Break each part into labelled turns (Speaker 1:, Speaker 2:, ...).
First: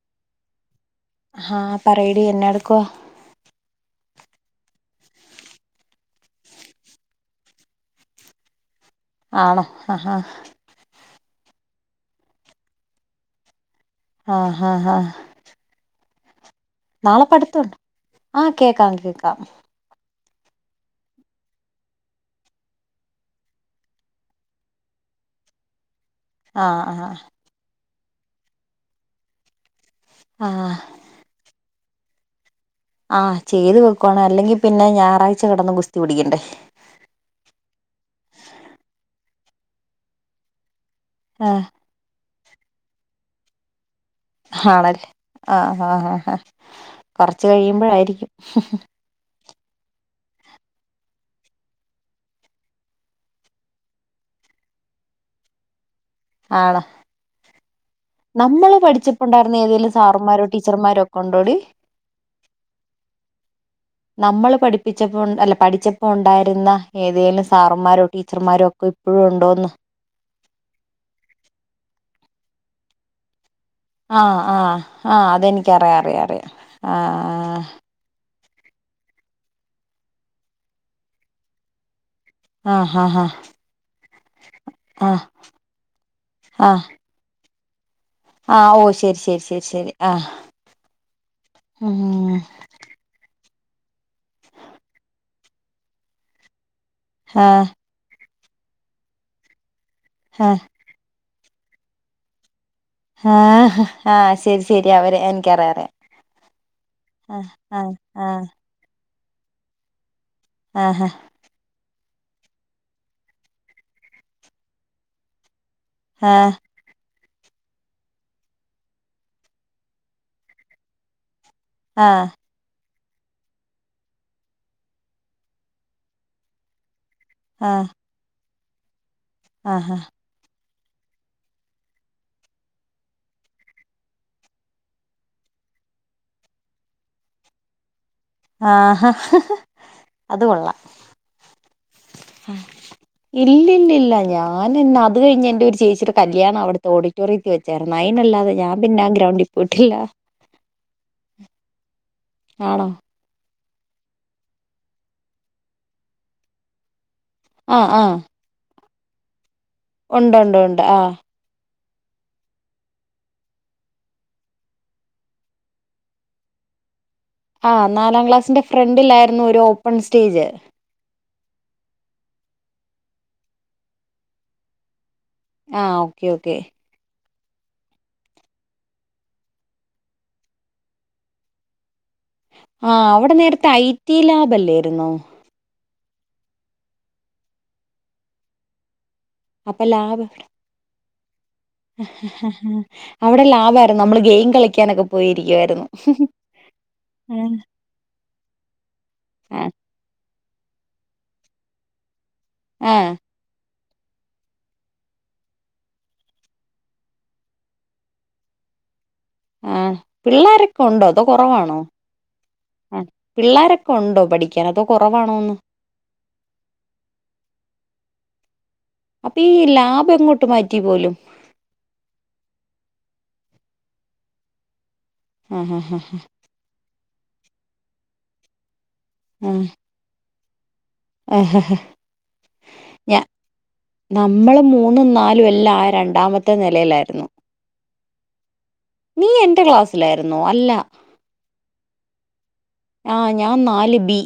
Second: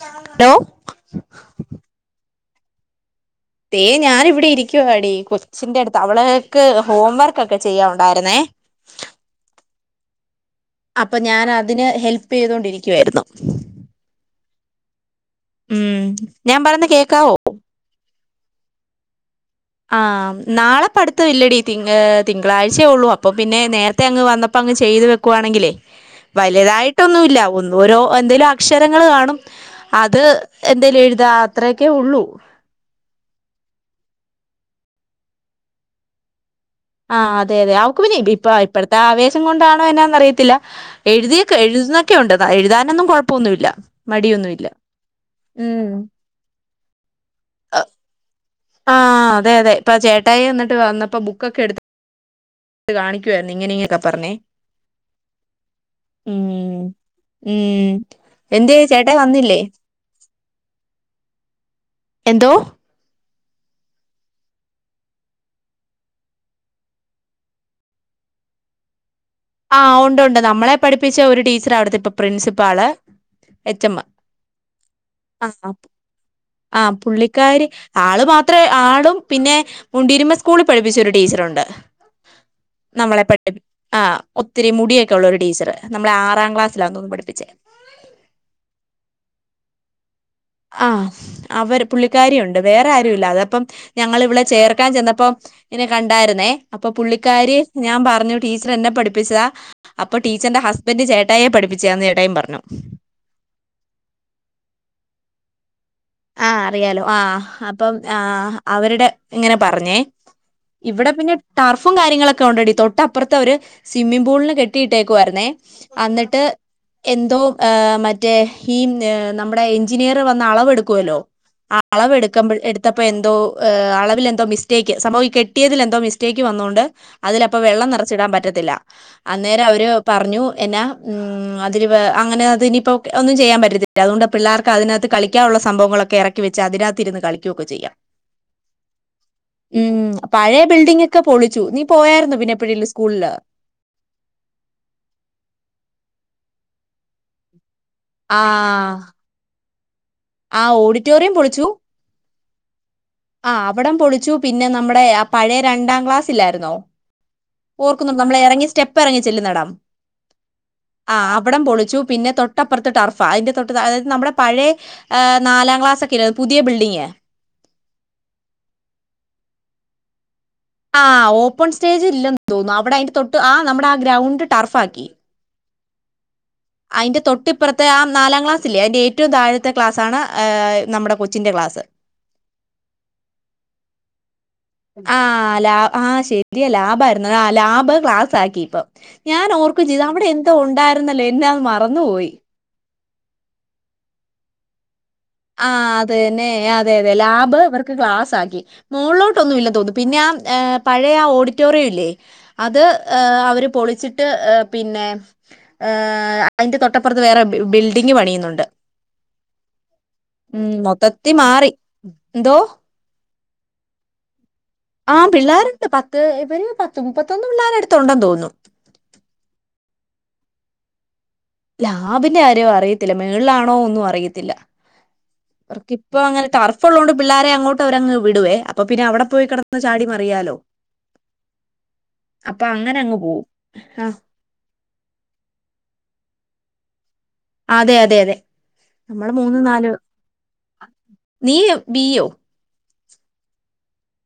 Speaker 1: Hello
Speaker 2: ഹാ പറയടീ എന്നാടു ക്കുവ
Speaker 1: ദേ ഞാനിവിടെ ഇരിക്കുവാടി കൊച്ചിന്റെ അടുത്ത് അവള്ക്ക് ഹോം വർക്കൊക്കെ ചെയ്യാനുണ്ടായിരുന്നേ
Speaker 2: ആണോ ഹഹ
Speaker 1: അപ്പൊ ഞാൻ അതിന് ഹെൽപ് ചെയ്തൊണ്ടിരിക്കുവായിരുന്നു.
Speaker 2: ആഹ് ഹഹ
Speaker 1: ഞാൻ പറെന്ന കേക്കാവോ
Speaker 2: ആഹ് കേക്കാം കേക്കാം
Speaker 1: ആഹ് നാളെ പഠ്ത്തം ഇല്ലടി തി തിങ്കളാഴ്ചയേ ഒള്ളൂ അപ്പം പിന്നെ നേര്ത്തെ അങ്ങ് വന്നപ്പോ അങ്ങ് ചെയ്തു വെക്കുവാണെങ്കിലേ..
Speaker 2: ആ ആ
Speaker 1: വലുതായിട്ടൊന്നും ഇല്ല ഒന്ന്.. ഓരോ എന്തേലും അക്ഷരങ്ങള് കാണും.. അത്
Speaker 2: ആ
Speaker 1: എന്തെലും എഴുതാ അത്രയ്. ക്കെ ഉള്ളു.
Speaker 2: ആഹ് ചെയ്തു വെക്കുവാണ് അല്ലെങ്കി പിന്നെ ഞായറാഴ്ച കെടന്ന് ഗുസ്തി പിടിക്കണ്ടേ.
Speaker 1: ആഹ് അതെ അതെ അവക്ക് പിന്നെ ഇപ്പൊ ഇപ്പഴത്തെ ആവേശം കൊണ്ടാണ് എന്നാന്ന് അറിയത്തില്ല. എഴുതി
Speaker 2: ആ
Speaker 1: അക്കെ എഴുതുന്നൊക്കെ ഉണ്ട്. ആ എഴുതാനൊന്നും കൊഴപ്പന്നുല്ല.
Speaker 2: ഹാണല്ലേ ആഹ് ആ ആഹ് ഹാ കൊറച്ച് കഴിയുമ്പഴായിരിക്കും.
Speaker 1: ആഹ് അതെ അതെ ഇപ്പ ചേട്ടായി വന്നിട്ട് വന്നപ്പോ ബുക്കൊക്കെ എടുത്ത് കാണിക്കുവായിരുന്നു ഇങ്ങനെ ഇങ്ങൊക്കെ പറഞ്ഞേ. ഉം ഉം
Speaker 2: നമ്മള്
Speaker 1: എന്ത്യേ ചേട്ടായി വന്നില്ലേ
Speaker 2: പഠിച്ചപ്പുണ്ടായിരുന്ന ഏതേലും സാറുമാരു ടീച്ചർമാരൊക്കെണ്ടോടി
Speaker 1: എന്തോ
Speaker 2: നമ്മള് പഠിപ്പിച്ചപ്പോ ഉണ് അല്ല പഠിച്ചപ്പോ ഉണ്ടായിരുന്ന ഏതേങ്കിലും സാറന്മാരോ ടീച്ചർമാരോ ഒക്കെ ഇപ്
Speaker 1: ആ ഉണ്ട് ഉണ്ട് നമ്മളെ പഠിപ്പിച്ച ഒരു ടീച്ചറാ അവിടുത്തെ ഇപ്പൊ പ്രിൻസിപ്പാള് എച്ച് എം
Speaker 2: ആ ആ ആ
Speaker 1: ആഹ്
Speaker 2: അതെനിക്കറിയാം അറിയാം അറിയാം ആ ആ
Speaker 1: അത്ര ആളും പിന്നെ മുണ്ടിരുമ സ്കൂളിൽ പഠിപ്പിച്ച ഒരു ടീച്ചറുണ്ട്
Speaker 2: ആ ഹാ ഹാ
Speaker 1: നമ്മളെ പഠിപ്പ് ആ ഒത്തിരി
Speaker 2: ആഹ്
Speaker 1: മുടിയൊക്കെയുള്ള ഒരു ടീച്ചറ് നമ്മെ ആറാം ക്ലാസിലാ തോന്നുന്ന് പഠിപ്പിച്ചേ.
Speaker 2: ആ ഓ ശരി ശരി ശരി ശരി ആഹ്
Speaker 1: ആ. അവര്
Speaker 2: ഉം
Speaker 1: പുള്ളിക്കാരി ഉണ്ട്. വേറെ ആരും ഇല്ല. അതാപ്പം ഞങ്ങൾ ഇവളെ ചേർക്കാൻ ചെന്നപ്പം ഇങ്ന്നെ കണ്ടായിരുന്നേ. അപ്പൊ പുള്ളിക്കാരി
Speaker 2: ആഹ്
Speaker 1: ഞാൻ പറഞ്ഞ് ടീച്ചർ എന്നെ പഠിപ്പിച്ചതാ അപ്പൊ
Speaker 2: ആഹ്
Speaker 1: ടീച്ചറിന്റെ ഹസ്ബൻഡ് ചേ ട്ടായേ പഠിപ്പിച്ചതാന്ന് ചേട്ടായിം പറഞ്ഞു.
Speaker 2: ഹാ ഹ ഹാ ശരി ശരി അവര്. എനിക്കറിയ
Speaker 1: ആഹ് അറിയാലോ ആഹ് അപ്പം ആഹ് അവര്ടെ ഇങ്ങനെ പറഞ്ഞേ
Speaker 2: ആഹ്
Speaker 1: ഇവിടെ പിന്നെ ടർ ഫും കാര്യങ്ങളൊക്കെ ഉണ്ടെടീ തൊട്ടപ്പറത്തെ ഒരു സ്വിമ്മിംഗ് പൂളിന് കെട്ടിയിട്ടേക്കുവാര്ന്നേ അന്നിട്ട്
Speaker 2: ആഹ്
Speaker 1: എന്തോ മറ്റേ ഈ നമ്മടെ ഇഞ്ചിനീയർ വന്ന് അളവെടുക് കോലോ അളവ്
Speaker 2: ആഹ്
Speaker 1: എടുക്കുമ്പോഴ് എടു അപ്പൊ എന്തോ അളവിൽ എന്തോ മിസ്റ്റേക്ക് സംഭവം ഈ കെട്ടിയതിൽ എന്തോ മിസ്റ്റേക്ക് വന്നോണ്ട് - അതിലപ്പോ
Speaker 2: ആഹ്
Speaker 1: വെള്ളം നെറച്ചിടാൻ പറ്റത്തില്ല [inaudible] അന്നേരം അവര്
Speaker 2: ആഹ് ആഹ്
Speaker 1: പറഞ്ഞു എന്നാ അതില് അങ്ങനെ അതിനിപ്പോൾ ഒന്നും ചെയ്യാൻ പറ്റത്തില്ല അതുകൊണ്ട് പിള്ളേർക്ക് അതിനകത്ത് കളിക്കാനുള്ള സ്‌ സംഭവങ്ങളൊക്കെ എറക്കി വെച്ച് അതിനകത്തിരുന്ന് കളിക്കുയൊക്കെ ചെയ്യാം
Speaker 2: ആ
Speaker 1: ഉം
Speaker 2: അത്
Speaker 1: പഴയ
Speaker 2: കൊള്ളാം
Speaker 1: ബിൽഡിംഗ് ഒക്കെ പൊളിച്ചു നീ പോയായിരുന്നു പിന്നെ എപ്പോഴെങ്കിലും സ്കൂളിൽ
Speaker 2: ഇല്ലില്ലില്ല ഞാനിന്ന് അത് കഴിഞ് എന്റെ ഒരു ചേച്ചി കല്യാണം അവിടുത്തെ ഓഡിറ്റോറിയത്തിൽ വെച്ചു
Speaker 1: ആ
Speaker 2: ചേറന്നായിന്നാല്ലാതെ ഞാൻ പിന്നെ ആ ഗ്രൗണ്ടിൽ- വിടില്ല
Speaker 1: ആ ഓഡിറ്റോറിയം പൊളിച്ചു
Speaker 2: ആണോ
Speaker 1: ആ അവിടം പൊളിച്ചു പിന്നെ നമ്മുടെ ആ പഴയ രണ്ടാം ക്ലാസ്സില്ലായിരുന്നോ ഓർക്കുന്നുണ്ട് നമ്മളിറങ്ങി സ്റ്റെ പ്പിറങ്ങി ചെല്ലിന്നിടം
Speaker 2: ഒണ്ട്ണ്ട് ഒണ്ട് ആ-
Speaker 1: അയ്യോ പിന്നെ തൊട്ടപ്പുറത്ത് ടർഫാ അതിന്റെ തൊട്ട് അതായത് നമ്മുടെ പഴേ നാലാം ക്ലാസ്സൊക്കെ ഇല്ലേ അത് പുതിയ ബിൽഡിംങ്‌
Speaker 2: ആഹ് നാലാം ക്ലാസ്സിന്റെ ഫ്രണ്ടിലായിരുന്നു ഒരു ഓപ്പൺ സ്റ്റേജ്.
Speaker 1: ആഹ് ഓപ്പൺ സ്റ്റേജ് ഇല്ലെന്ന് തോന്നുന്നു അവിടെ അതിറെ തൊട്ട് ആ നമ്മടെ ആ ഗ്രൗണ്ട് ടർഫാക്കി
Speaker 2: ആഹ് ഓക്കെ ഓക്കെ
Speaker 1: ന്റെ തൊട്ട് ഇപ്പറത്തെ ആ നാലാം ക്ലാസ് ഇല്ലേ അതിന്റെ ഏറ്റ്വം താഴത്തെ ക്ലാസാണ് നമ്മടെ കൊച്ചിന്റെ ക്ലാസ്
Speaker 2: ആഹ് അവിടെ നേര്ത്തെ ഐടി ലാബ് അല്ലായിരുന്നോ
Speaker 1: ആ ലാ ആഹ് ശെരിയ ലാബ് ആയിരുന്നു ആ ലാബ് ക്ലാസ് ആക്കി ഇപ്പൊ ഞാൻ
Speaker 2: അപ്പൊ
Speaker 1: ഓർക്കും ചെയ്തു
Speaker 2: ലാബ്
Speaker 1: അവിടെ എന്തോ ഉണ്ടായി ഇന്നല്ലേ പിന്നെ അത് മറന്നു പോയി
Speaker 2: അവിടെ ലാബായിര്ന്നു നമ്മള് ഗെയിം കളിക്കാനൊക്കെ പോയിരിക്കുവായിരുന്നു
Speaker 1: ആഹ് അതെന്നെ അതെന്നെ ലാബ് ഇവർക്ക് ക്ലാസ്സ്‌ ആക്കി മോളിലോട്ടൊന്നും
Speaker 2: ആ
Speaker 1: ഇല്ല തോന്നും പിന്നെ ആഹ് പഴേ ഓഡിറ്റോറിയ്വല്ലേ അത്
Speaker 2: ആ
Speaker 1: അവര് പൊളി ച്ചിട്ട് പിന്നെ ഹ് അയ്ന്റെ തൊട്ടപ്പറത്ത് വേറെ ബിൽഡിങ് പണിയുന്നുണ്ട്
Speaker 2: ആഹ്
Speaker 1: ഉം,
Speaker 2: പിള്ളോരൊക്കെ ഉണ്ടോ അതോ
Speaker 1: മൊത്തത്തിൽ മാറി
Speaker 2: കൊറവാണോ
Speaker 1: എന്തോ
Speaker 2: ആഹ് പിള്ളാരൊക്കെ ഉണ്ടോ പഠിക്ക്
Speaker 1: ആഹ് പിള്ളാര്ണ്ട് പത്ത് ഇവര് പത്ത് മുപ്പത്തൊന്ന് പിള്ളാരട്ത്ത് ഉണ്ടെന്ന് തോന്നുന്നു.
Speaker 2: ബെങ്ങോട്ട് മാറ്റി പോലും
Speaker 1: ലാബിന്റെ കാര്യോ അറിയത്തില്ല മേൾ ളാണോ ഒന്നും അറിയത്തില്ല.
Speaker 2: ആ ആ
Speaker 1: എറക്കിപ്പൊ അങ്ങനെ ടെറഫ്ള്ളോണ്ട് പിള്ളാരെ അങ്ങോട്ട് അവരങ് വിടു വേ. അപ്പൊ പിന്നെ അവടെ പോയി
Speaker 2: ആ
Speaker 1: കെടന്ന ചാടി മറിയാലോ. അപ്പൊ അങ്ങനെ അങ്ങ്
Speaker 2: ഞ
Speaker 1: പോവും ആ,
Speaker 2: നമ്മള് മൂന്നും നാലും എല്ലായ രണ്ടാമത്തെ നെ ലെലായിരുന്നു.
Speaker 1: അതെ യതെ യതെ നമ്മള് മൂന്ന്
Speaker 2: എന്റെ
Speaker 1: നാല്
Speaker 2: ക്ലാസ്സിലായിരുന്നോ അല്ല
Speaker 1: നീ ബീയോ?
Speaker 2: ആഹ് ഞാൻ നാല് ബി.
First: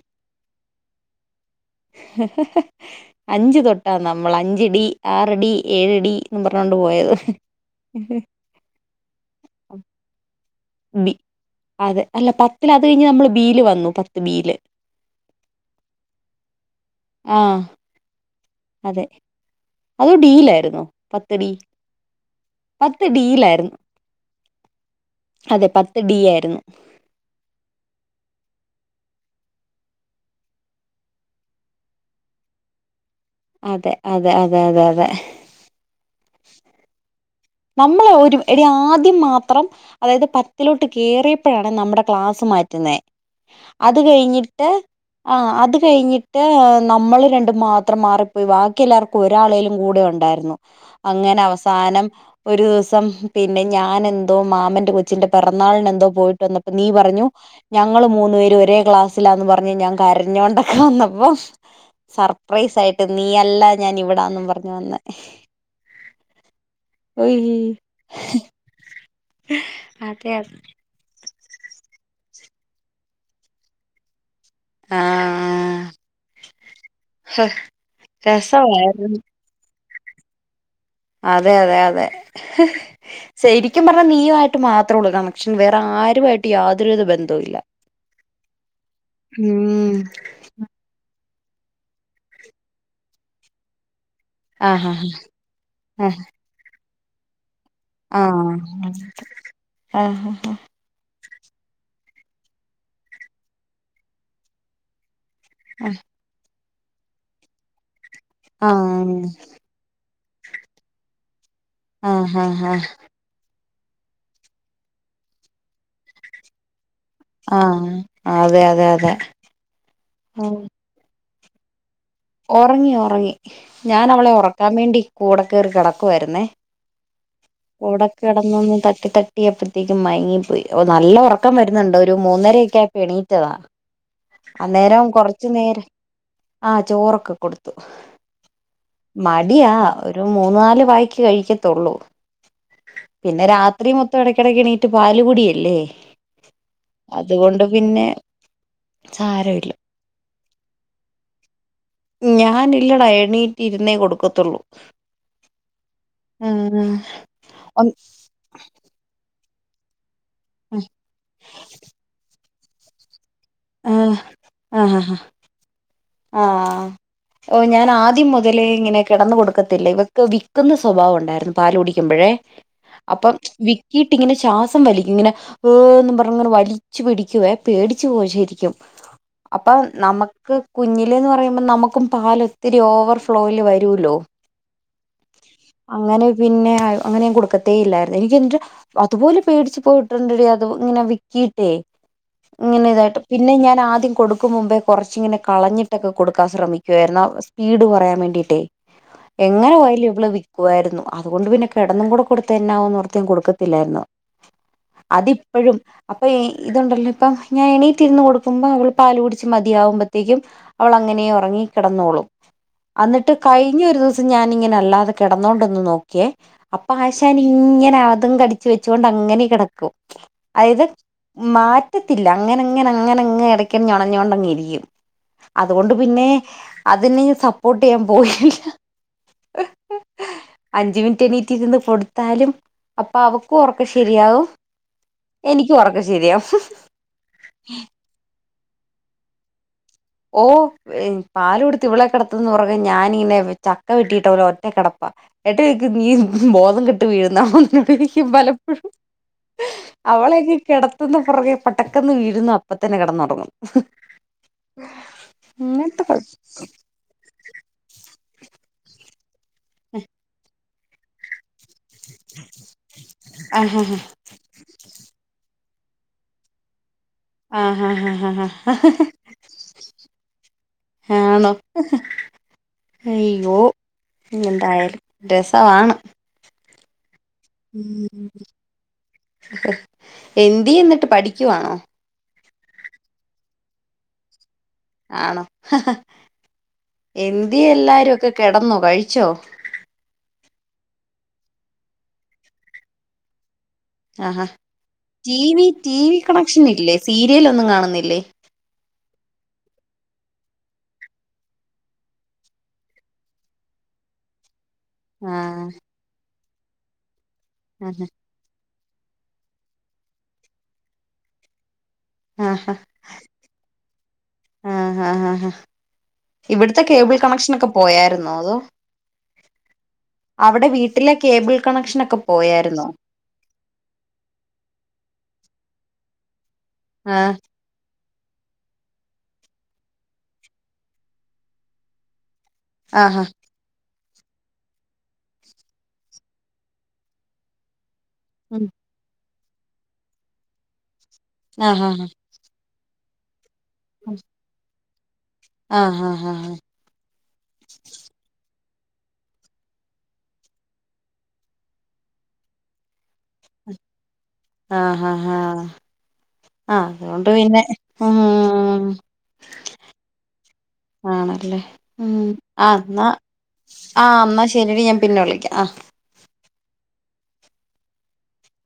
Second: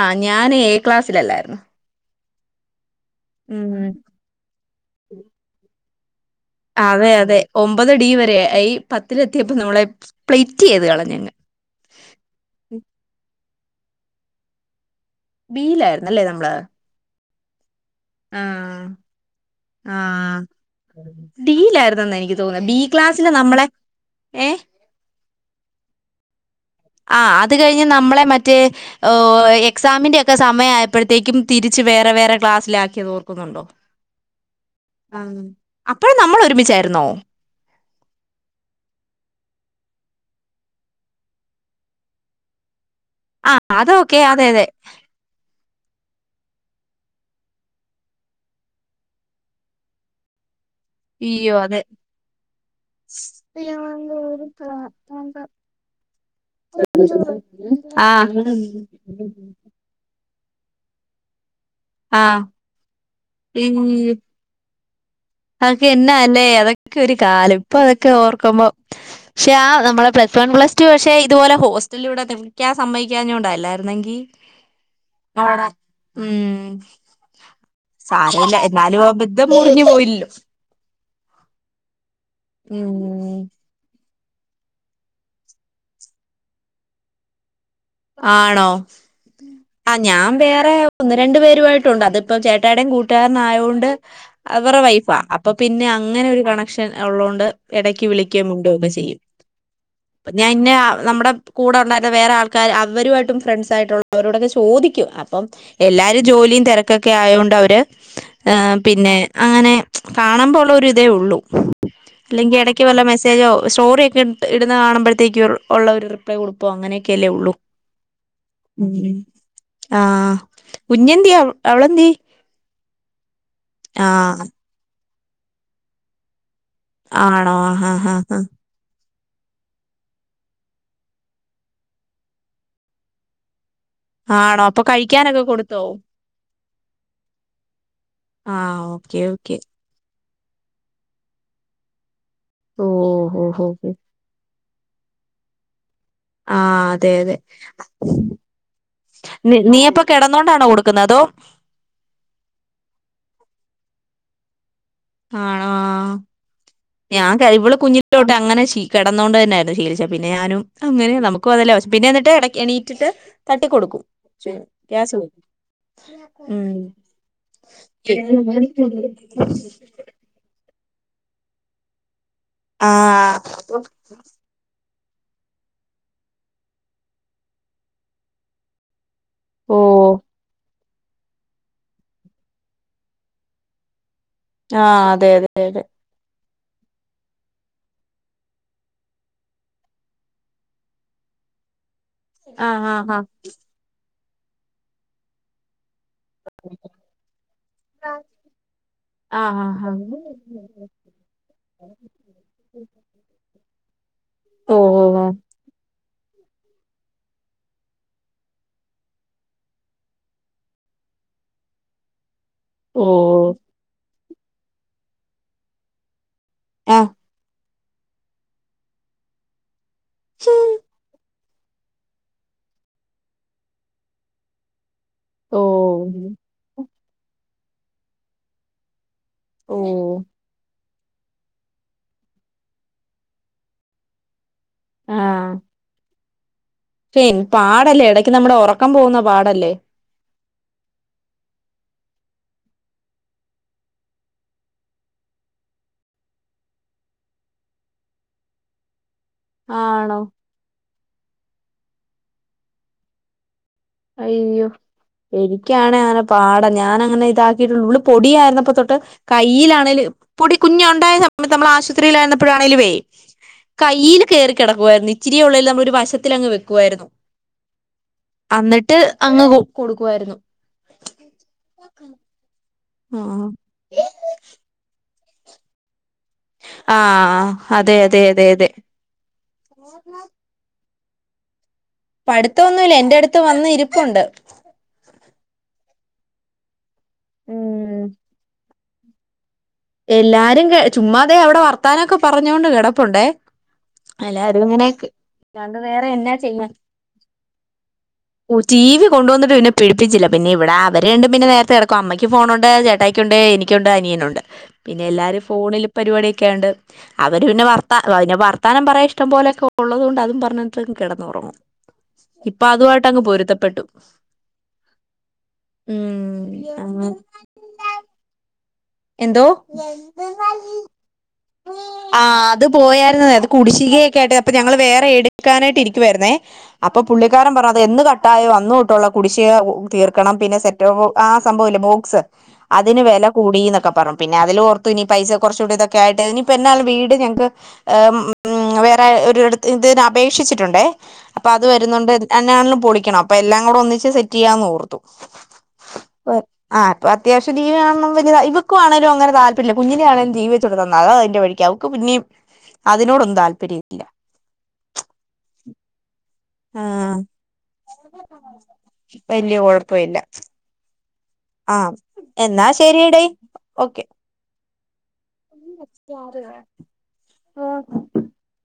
Speaker 1: ആഹ് ഞാനേ ക്ലാസ്സിലല്ലായിരുന്നു.
Speaker 2: അഞ്ച്
Speaker 1: ഉം
Speaker 2: തൊട്ടാ നമ്മള് അഞ്ച് ഡി, ആറ് ഡി, ഏഴ് ഡി എന്നും പറഞ്ഞോണ്ട്
Speaker 1: അതെ
Speaker 2: പോയത്
Speaker 1: യതെ ഒമ്പത് ഡി വരെ ഈ പത്തിലെത്തിയപ്പോ നമ്മളെ സ്പ്ലി
Speaker 2: ബി അതെ അല്ല പത്തിലത് കഴിഞ്ഞ നമ്മള് ബീല് വ ഇന്നു പത്ത് ബീയില്
Speaker 1: ബീലായിരുന്നല്ലേ നമ്മള്?
Speaker 2: ആഹ്.
Speaker 1: ആഹ്
Speaker 2: അതെ അതോ
Speaker 1: ആഹ്
Speaker 2: ഡിയിലായിരുന്നോ പത്ത്
Speaker 1: ഡി യിലായിരുന്നെന്ന് എനിക്ക് തോന്ന്ന്നെ ബി
Speaker 2: പത്ത്
Speaker 1: ക്ലാസ്സില് നമ്മളെ
Speaker 2: ഡിയിലായിരുന്നു
Speaker 1: ഏ
Speaker 2: ത്ത് ഡിയായിരുന്നു.
Speaker 1: ആഹ് അത് കഴിഞ്ഞ് നമ്മളെ മറ്റേ ഓ എക്സാമിന്റെ ഒക്കെ സമയായപ്പഴത്തേക്കും തിരിച്ച് വേറെ വേറെ ക്ലാസ്സിലാക്കിയതോർ
Speaker 2: അതെ, അതെ, അതെ, അതെ, അതെ.
Speaker 1: ആഹ് അപ്പഴും നമ്മൾ ഒരുമിച്ചായിരുന്നോ?
Speaker 2: നമ്മള് ഒരു എടി ആദ്യം മാത്രം അതായത് പത്തിലോട്ട് കേറിയപ്പഴാണ് നമ്മടെ ക്ലാസ് മാറ്റുന്നേ
Speaker 1: ആഹ്
Speaker 2: അത്
Speaker 1: അതൊക്കെ അതെ അതെ
Speaker 2: കഴിഞ്ഞിട്ട് ആഹ് അത് കഴിഞ്ഞിട്ട് നമ്മൾ രണ്ടും മാത്രം മാറിപ്പോയി ബാക്കി എല്ലാവർക്കും ഒരാളെലും കൂടെ ഉണ്ടായിരുന്നു അങ്ങനെ
Speaker 1: അയ്യോ അതെ
Speaker 2: അവസാനം ഒരു ദിവസം പിന്നെ ഞാനെന്തോ മാമന്റെ കൊച്ചിന്റെ പെറന്നാളിന് എന്തോ പോയിട്ട് വന്നപ്പോ നീ പറഞ്ഞു ഞങ്ങൾ മൂന്ന്
Speaker 1: ആഹ്
Speaker 2: പേരും ഒരേ ക്ലാസ്സിലാന്ന് പറഞ്ഞ് ഞാൻ കര രഞ്ഞോണ്ടൊക്കെ വന്നപ്പോ
Speaker 1: ആഹ്
Speaker 2: സർപ്രൈസ് ആയിട്ട് നീയല്ല ഞാൻ ഇവിടാന്നും പറഞ്ഞു വന്നെ
Speaker 1: അതെക്കെ എന്നാ അല്ലേ അതെ ക്കെ ഒരു
Speaker 2: ഉയ്
Speaker 1: കാലം ഇപ്പൊ അതൊക്കെ ഓർക്കുമ്പോ ക്ഷെ ആ നമ്മളെ
Speaker 2: അതെ
Speaker 1: പ്ലസ്
Speaker 2: അതെ
Speaker 1: വൺ പ്ലസ്ടു പക്ഷേ ഇതുപോലെ ഹോസ്റ്റല് ഇവിടെ [unintelligible] സമ്മയിക്കാഞ്ഞോണ്ട അല്ലായിരുന്നെങ്കിൽ ആഹ് ടാ ഉം സാരോല്ല എന്നാലും ആ
Speaker 2: രസമായിരുന്നു
Speaker 1: ബന്ധം മുറിഞ്ഞ് പോയി
Speaker 2: അതെ അതെ അതെ
Speaker 1: ഉം
Speaker 2: ശരിക്കും പറഞ്ഞ നീ നീയുവായിട്ട് മാത്രള്ളൂ കണക്ഷൻ വേറെ ആരുവായിട്ട് യാതൊരു വിധ ബന്ധോ ഇല്ല
Speaker 1: ആണോ
Speaker 2: ഉം
Speaker 1: ആഹ് ഞാൻ വേറെ രണ്ടു പേരുവായിട്ടുണ്ട് അതിപ്പം ചേട്ടായിടേം കൂട്ടുകാരനയൊണ്ട് അവരെ
Speaker 2: ആഹ്
Speaker 1: വൈഫാ അപ്പൊ പിന്നെ
Speaker 2: ആഹ് ആഹ്
Speaker 1: അങ്ങനെ ഒരു കണക്ഷൻ ക്ഷൻ ഉള്ളോണ്ട് ഇടയ്ക്ക് വിളിക്കേം മിണ്ട ഒക്കെ ചെയ്യും
Speaker 2: ആഹ് ആഹ്
Speaker 1: ഞാൻ ഇന്ന നമ്മടെ കൂടെ ഉള്ളയിരുന്ന വേറെ ആൾ ക്കാർ അവരുമായിട്ടും ഫ്രണ്ട്സായിട്ടുള്ളവരോടൊക്കെ ചോദിക്കും അ പ്പം എല്ലാരും ജോലിയും തിര ക്ക്‌ ഒക്കെ ആയൊണ്ട് അവര് ഏഹ് പിന്നെ
Speaker 2: ആഹ്
Speaker 1: അങ്ങനെ കാണുമ്പോ ഉള്ള ഒരു ഇതേ ഉള്ളൂ ഇല്ലെങ്കി
Speaker 2: ആഹ്
Speaker 1: ഇടക്ക്
Speaker 2: ആഹ്
Speaker 1: വല്ല മെസ്സേജോ സ്റ്റോറി ഒക്കെ ഇട് ഇടുന്ന കാണുമ്പോഴത്തേക്ക് ഒരു ഉള്ള ഒരു റിപ്ലൈ കൊടുപ്പോ അങ്ങനെയൊക്കെ യല്ലേ ഉള്ളൂ
Speaker 2: ആഹ് അതെ അതെ
Speaker 1: ഉം
Speaker 2: അതെ
Speaker 1: ആഹ് കുഞ്ഞെന്തിയെ അവളെന്തിയെ
Speaker 2: ഒറങ്ങി ഒറങ്ങി ഞാൻ അവളെ
Speaker 1: ആഹ്
Speaker 2: ഒറക്കാൻ വേണ്ടി കൂടെ കേറി കെടക്കുവായിരുന്നേ
Speaker 1: ആണോ ഹാ ഹാ ഹ്
Speaker 2: ട്ടിയപ്പത്തേക്കും മയങ്ങിപ്പോയി ഓഹ് നല്ലൊറക്കം
Speaker 1: ആഹ് ആണോ അപ്പൊ
Speaker 2: അന്നേരം
Speaker 1: കഴിക്കാനൊക്കെ
Speaker 2: കൊറച്ചു നേര
Speaker 1: കൊടുത്തോ?
Speaker 2: ആഹ് ചോറൊക്കെ കൊടുത്തു.
Speaker 1: ആഹ് ഓക്കെ ഓക്കെ
Speaker 2: മടിയാ ഒ ഒരു മൂന്ന് നാല് വായ്ക്ക് കഴിക്കത്തൊള്ളൂ.
Speaker 1: ഓഹ് ഹോ
Speaker 2: പിന്നെ
Speaker 1: ഹോ ഹോ
Speaker 2: രാത്രി മൊത്തം എടക്കിടയ്ക്ക് എണീ ട്ട് പാലുകുടിയല്ലേ
Speaker 1: ആഹ്, അതെ അതെ ന്ന്
Speaker 2: സാരമില്ല
Speaker 1: നീയപ്പോ കെടന്നോണ്ടാണോ കൊടുക്കുന്നേ അതോ
Speaker 2: റ്റ് ഇരുന്നേ കൊടുക്കത്തൊള്ളൂ.
Speaker 1: ആണോ ആഹ് ഞാൻ കെ ഇവള്
Speaker 2: ഒന്ന്
Speaker 1: കുഞ്ഞിലോട്ട് അങ്ങനെ ശീ കെടന്നോണ്ട് തന്നെയായായിര് ശീലിച്ചേ. പിന്നെ ഞാനും അങ്ങനെ നമുക്ക് അതല്ലെ വശം. പിന്നെ എന്നിട്ട് എടയ് എണീറ്റ്ട്ട് തട്ടിക്കൊടുക്കും
Speaker 2: ആഹ് ആഹ്
Speaker 1: ഗ്യാസ് ഉം.
Speaker 2: ആഹ് ഓ ഞാൻ
Speaker 1: [unintelligible]
Speaker 2: ക്ക് വിക്ക്ന്ന സ്വഭാവം ഉണ്ടായിരുന്ന് പാല് കുടിക്കുമ്പഴേ. അപ്പം
Speaker 1: ആഹ്
Speaker 2: വിക്കീട്ട് ഇങ്ങനെ ശ്വാസം വലി ഇങ്ങനെ ഏന്ന് പറഞ്ഞ്ങ്ങനെ വലിച്ചു പിടിക്കുവേ പേടിച്ച് പോവും ശരി ക്കും അപ്പ
Speaker 1: ഓഹ്
Speaker 2: നമക്ക് കുഞ്ഞില്ന്ന് പറയുമ്പോ നമ്മക്കും പാല് ഒത്തിരി ഓവർ ഫ്ലോയില് വരൂല്ലോ.
Speaker 1: ആഹ് അതെ തെ തെ.
Speaker 2: അങ്ങനെ പിന്നെ അങ്ങനെയും കൊടുക്കത്തേ ഇല്ലായിര്ന്നു. എനിക്ക് ന്നിട്ട് അതുപോലെ പേടിച്ച് പോയിട്ട്ണ്ടെ ഡീ അത് ഇങ്ങനെ വിക്കീട്ടേ.
Speaker 1: ആഹ് ആഹ് ആഹ്.
Speaker 2: പിന്നെ ഞാൻ ആദ്യ കൊട്ക്കും മുമ്പേ കൊറച്ചിങ്ങനെ കളഞ്ഞ് ക്കെ കൊട്ക്കാൻ ശ്രമിക്ക്വായിരുന്നു. അ സ്പീഡ് കൊറയാൻ വേണ്ടിട്ടേ
Speaker 1: ആഹ്
Speaker 2: എങ്ങനെ
Speaker 1: ആഹ്
Speaker 2: പോയാലും ഇവള്
Speaker 1: ആഹ്
Speaker 2: വിക്കുവായ്രുന്നു. അതുകൊണ്ട് പിന്നെ കെടന്നും കൂടെ കൊടുത്താ എന്നാവൊന്നോർത്ത് ഞാൻ കൊടുക്കത്തില്ലായിര്ന്നു.
Speaker 1: ഓഹ്
Speaker 2: അതിപ്പഴും അപ്പം ഇ ഇതുണ്ടല്ലോ ഇപ്പം ഞേനി തിന്ന് കൊടുക്കുമ്പ അവള് പാല് കുടിച്ച് മതിയാവുമ്പത്തേക്കും അവള് അങ്ങനേ ഒറങ്ങി കെടന്നോളും അന്നിട്ട്
Speaker 1: ഓഹ്
Speaker 2: കഴിഞ്ഞ ഒരു ദിസം ഞാനിങ്ങനെ അല്ലാതെ കെടന്നോണ്ടൊന്ന് നോക്ക്യെ അപ്പ
Speaker 1: ആഹ്
Speaker 2: ആശാൻ ഇങ്ങനെ ആതും കടിച്ചു വെച്ചോണ്ട് അങ്ങനെ കെടക്കും അയിത് മാറ്റത്തില്ല അങ്ങനെ ഇങ്ങനെ അങ്ങനെ ഇങ്ങ് എടയ്ക്ക് ഞൊണഞ്ഞോണ്ട് അങ്ങ് ഇരിക്ക്യും അതോണ്ട് പിന്നെ
Speaker 1: ഓഹ്
Speaker 2: അതിനെ സപ്പോർട്ട് ചെയ്യാൻ പോയില്ല
Speaker 1: ഓ
Speaker 2: അഞ്ച് മിനിറ്റ് എണീറ്റ് ഇരുന്ന് കൊടുത്താലും അപ്പൊ അവക്കും ഉറക്കം ശെരിയാവും എനിക്ക് ഉറക്കം ശരിയാവും ഹ്
Speaker 1: പെൻ പാടല്ലെ ഇടയ്ക്ക് നമ്മുടെ ഉറ ഉറക്കം പോകുന്ന പാടല്ലേ
Speaker 2: ഓ പാല് കൊടുത്ത് ഇവളെ കെടത്തന്ന് ഉറക്കം ഞാനിങ്ങനെ ചക്ക വെട്ടിട്ടപോലെ ഒറ്റ കിടപ്പാ എന്നിട്ട് നീ ബോധം കെട്ട് വീഴുന്നാണോന്ന് ചോദിക്കും പലപ്പോഴും
Speaker 1: ആണോ
Speaker 2: അവളെനി കെട പുറകെ പടക്കെന്ന് വീഴുന്നു അപ്പത്തന്നെ കിടന്നുടങ്ങുന്നു
Speaker 1: അയ്യോ എനിക്കാണേ അങ്ങനെ
Speaker 2: കുഴപ്പം
Speaker 1: പാട ഞാനങ്ങനെ ഇതാക്കിട്ടുള്ളൂ ഇവ പൊടി ആയിരുന്നപ്പം തൊട്ട് കയ്യിലാണേല് പൊടി കുഞ്ഞുണ്ടായത് നമ്മ ആശുത്രിയിലായിരുന്നപ്പോഴാണെലും വേ
Speaker 2: ആഹ്
Speaker 1: കയ്യിൽ കേറി കിടക്കുവായിരുന്നു ഇച്ചിരി ഉള്ളേലും നമ്മള് ഒരു വശത്തിലങ്ങ് വെക്കുവായിരുന്നു
Speaker 2: ആ ആ ആ
Speaker 1: അന്നിട്ട് അങ്ങ് കൊ കൊടുക്കുവായിരുന്നു
Speaker 2: ആണോ
Speaker 1: ആഹ്
Speaker 2: അയ്യോ എന്തായാലും രസവാണ്
Speaker 1: ആ
Speaker 2: ഉം എന്തിയെ എന്നിട്ട് പഠിക്കുവാണോ
Speaker 1: പഠിത്തം ഒന്നുഇല്ല എൻ്റെ അടുത്ത് വന്ന് ഇരിപ്പുണ്ട്
Speaker 2: ആണോ അ ഹ എന്തിയെ
Speaker 1: ഉം
Speaker 2: എല്ലാരും ഒക്കെ കെടന്നോ കഴി ച്ചോ
Speaker 1: എല്ലാരും ചുമ്മാതെ അവിടെ വർത്താനൊക്കെ പറഞ്ഞോണ്ട് കിടപ്പുണ്ടേ
Speaker 2: ആ ആ
Speaker 1: എല്ലാരും ഇങ്ങനെ
Speaker 2: ടി വി
Speaker 1: അല്ലാണ്ട്
Speaker 2: ടി
Speaker 1: വേറെ
Speaker 2: വി
Speaker 1: എന്നാ
Speaker 2: കണക്ഷൻ
Speaker 1: ചെയ്യാൻ
Speaker 2: ഇല്ലേ സീരിയൽ ഒന്നും കാണുന്നില്ലേ
Speaker 1: കൊണ്ടോന്നിട്ട് പിന്നെ പിടിപ്പിച്ചില്ല പിന്നെ ഇവിടെ അവരണ്ടും പിന്നെ നേരത്തേടക്കും അമ്മയ്ക്ക് ഫോണൊണ്ട് ചേട്ടായക്കൊണ്ട് എനിക്കൊണ്ട് അനിയനൊണ്ട് പിന്നെ
Speaker 2: ആ
Speaker 1: എല്ലാരും ഫോണില് പരിപാടി- ക്കെണ്ട് അവര് പിന്നെ ഭർത്ത
Speaker 2: ആഹ്
Speaker 1: പിന്നെ വ- താനം പറയ ഇഷ്ടം പോലൊക്കെ ഒള്ളതുകൊണ്ട് അതും പറഞ്ഞോടങ്ങ് കെടന്നൊറങ്ങും ഇപ്പൊ
Speaker 2: ആഹ്
Speaker 1: അതുവായിട്ടങ്ങ് പൊരുത്തപ്പെട്ടു
Speaker 2: ആഹ് ആഹ് ആഹ്
Speaker 1: ഉം
Speaker 2: ഇവിടുത്തെ കേബിൾ കണക്ഷൻ ഒക്കെ പോയായിരുന്നോ അതോ
Speaker 1: എന്തോ
Speaker 2: അവിടെ വീട്ടിലെ കേബിൾ കണക്ഷൻ ഒക്കെ
Speaker 1: ആഹ് അത്
Speaker 2: പോയായിരുന്നോ
Speaker 1: പോയാരുനന്നെ അത് കുടിശ്ശികെക്കായ്ട്ട് ഞങ്ങള് വേറെ എട്- ക്കാനായിട്ട് ഇരിക്കുവാരുന്നെ അപ്പൊ
Speaker 2: ആ
Speaker 1: പുള്ളിക്കാരൻ പറഞ്ഞ അത് എന്ന് ക- ട്ടായൊ അന്നോട്ടുള്ള കുടിശ്ശിക തീർക്കണം പിന്നെ സെറ്റോ ആഹ് സംഭവില്ലെ ബോക്സ് അതിന്
Speaker 2: ആഹാ
Speaker 1: വെല കൂടീന്ന് ക്കെ പറഞ്ഞു പിന്നെ അതില്ഓർത്തു ഇനി പൈസ കുറച്ചൂടെ ഇതക്കെയായിട്ട് ഇനിയിപ്പ എന്നാണെലു വീട് ഞക്ക്- ഉം
Speaker 2: ഉം
Speaker 1: വേറെ ഒരുട്- ഇതിന് അപേക്ഷിച്ചിട്ടുണ്ടേ അപ്പൊ അത്
Speaker 2: ആഹാ ആഹാ
Speaker 1: വരുന്നൊണ്ട് എന്നാണേലും പൊളിക്കണം അപ്പൊ എല്ലാം കൂടൊന്നിച്ച് സെറ്റെയ്യാന്നോർത്തു
Speaker 2: ആഹ് ഹ ഹ ഹ
Speaker 1: ഇപ്പ അത്യാശ്യം ടിവികാണണം വല്യതാ ഇത് - ക്കുവാണേലുങ്ങനെ താല്പര്യില്ല കുഞ്ഞിലെ ആണേലും ടിവെച്ചുകൊടുതന്ന അതാ അതിന്റെ വഴിക്ക് അവക്ക് പിന്നേം അതിനോടൊന്നും താല്പര്യില്ല
Speaker 2: ആഹ് ഹ ഹ
Speaker 1: ആഹ് വല്യ കൊഴപ്പവില്ല
Speaker 2: ആണല്ലെ ആഹ് ന്നാ
Speaker 1: ശരിയെടി
Speaker 2: ആഹ് അന്നാ ശെരിടി ഞ- പിന്നൊളിക്കാം
Speaker 1: [unintelligible] ഓഹ്